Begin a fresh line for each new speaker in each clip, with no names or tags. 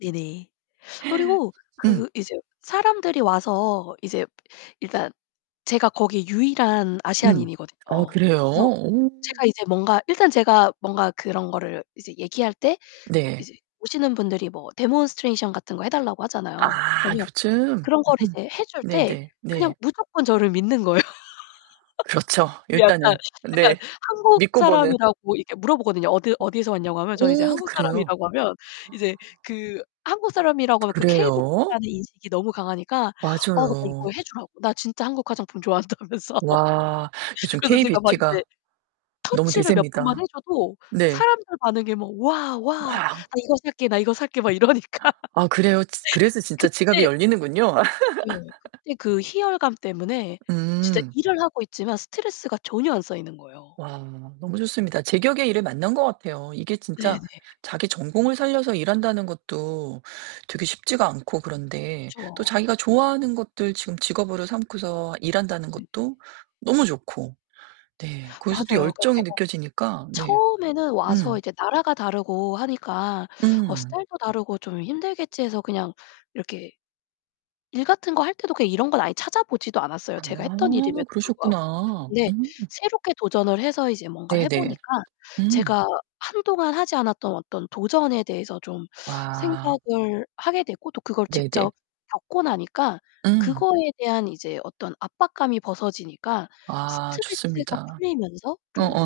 네네. 그리고
음.
그 이제 사람들이 와서 이제 일단 제가 거기 유일한
음.
아시아인이거든요.
어 그래요?
그래서
오.
제가 이제 뭔가 일단 제가 뭔가 그런 거를 이제 얘기할 때
네.
이제 오시는 분들이 뭐 demonstration 같은 거 해 달라고 하잖아요.
아,
그러면
요즘?
그런 거를 이제 해 줄 때
네네.
그냥
네.
무조건 저를 믿는 거예요.
그렇죠.
약간
일단은.
약간
네.
한국
믿고 보는.
사람이라고 이렇게 물어보거든요. 어디 어디에서 왔냐고 하면 저는 이제
오,
한국
그래요?
사람이라고 하면 이제 그 한국 사람이라고 하면 그 K-beauty
그래요?
라는 인식이 너무 강하니까 어 나 이거
맞아요.
해 주라고. 나 진짜 한국 화장품 좋아한다면서.
와. 요즘
그래서 제가 막
K-beauty
이제
가 너무
터치를 몇 번만 해
대세입니다.
줘도
네.
사람들 반응이 막 "와. 와. 나
와.
이거 살게, 나 이거 살게." 막 이러니까.
아 그래요? 지 그래서 진짜 지갑이
그때
열리는군요.
네. 그때 그 희열감 때문에 진짜
음.
일을 하고 있지만 스트레스가 전혀 안 쌓이는 거예요.
와, 너무 좋습니다. 제격의 일을 만난 것 같아요. 이게
네네.
진짜 자기 전공을 살려서 일한다는 것도 되게 쉽지가 않고 그런데. 또
그쵸.
자기가 좋아하는 것들 지금 직업으로 삼고서 일한다는
네
것도 너무 좋고. 네, 거기서도
맞아요. 그러니까
열정이
제가
느껴지니까. 네.
처음에는 와서
음.
이제 나라가 다르고 하니까 어
음.
스타일도 다르고 좀 힘들겠지 해서 그냥 이렇게 일 같은 거 할 때도 그냥 이런 건 아예 찾아보지도 않았어요.
아,
제가 했던 일임에도 불구하고.
그러셨구나.
근데
음.
새롭게 도전을 해서 이제 뭔가를
네
해
네.
보니까
음.
제가 한동안 하지 않았던 어떤 도전에 대해서 좀
와.
생각을 하게 됐고 또 그걸
네네.
직접 겪고 나니까
음.
그거에 대한 이제 어떤 압박감이 벗어지니까
아
스트레스가
좋습니다.
풀리면서 좀
어어.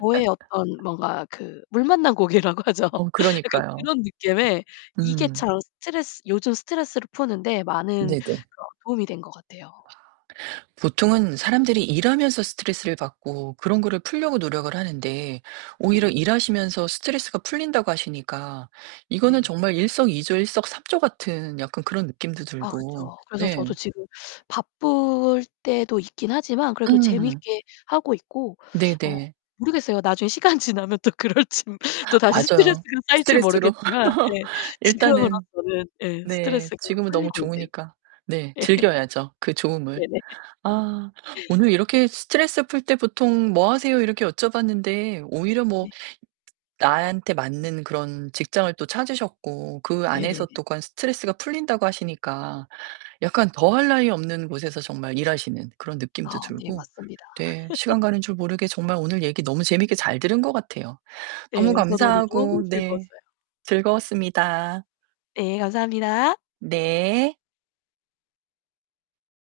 저의 어떤 뭔가 그 물 만난 고기라고 하죠.
어
약간
그러니까요.
그런 느낌의 이게
음.
참 스트레스 요즘 스트레스를 푸는 데 많은
네네.
그런 도움이 된 것 같아요.
와. 보통은 사람들이 일하면서 스트레스를 받고 그런 거를
네.
풀려고 노력을 하는데 오히려
네네.
일하시면서 스트레스가 풀린다고 하시니까 이거는
네네.
정말 일석이조, 일석삼조 같은 약간 그런 느낌도
아
들고.
그쵸. 그래서
네.
저도 지금 바쁠 때도 있긴 하지만 그래도
음.
재밌게 하고 있고. 어
네네.
모르겠어요. 나중에 시간 지나면 또 그럴진. 또다시
맞아요.
스트레스가 쌓일지
스트레스로.
모르겠지만 네
일단은
지금으로서는 예
네,
스트레스가
지금은 너무
풀리고 있네요.
좋으니까. 네,
예.
즐겨야죠. 그 좋음을.
네네.
아, 오늘 이렇게 "스트레스 풀 때 보통 뭐 하세요?" 이렇게 여쭤봤는데 오히려 뭐
네.
나한테 맞는 그런 직장을 또 찾으셨고 그 안에서
네네네.
또 그 안 스트레스가 풀린다고 하시니까 약간 더할 나위 없는 곳에서 정말 일하시는 그런 느낌도
아 네,
들고.
맞습니다.
네, 시간 가는 줄 모르게 정말 오늘 얘기 너무 재밌게 잘 들은 것 같아요.
네,
너무
저도 오늘 너무
감사하고 네
즐거웠어요.
즐거웠습니다.
예, 감사합니다.
네.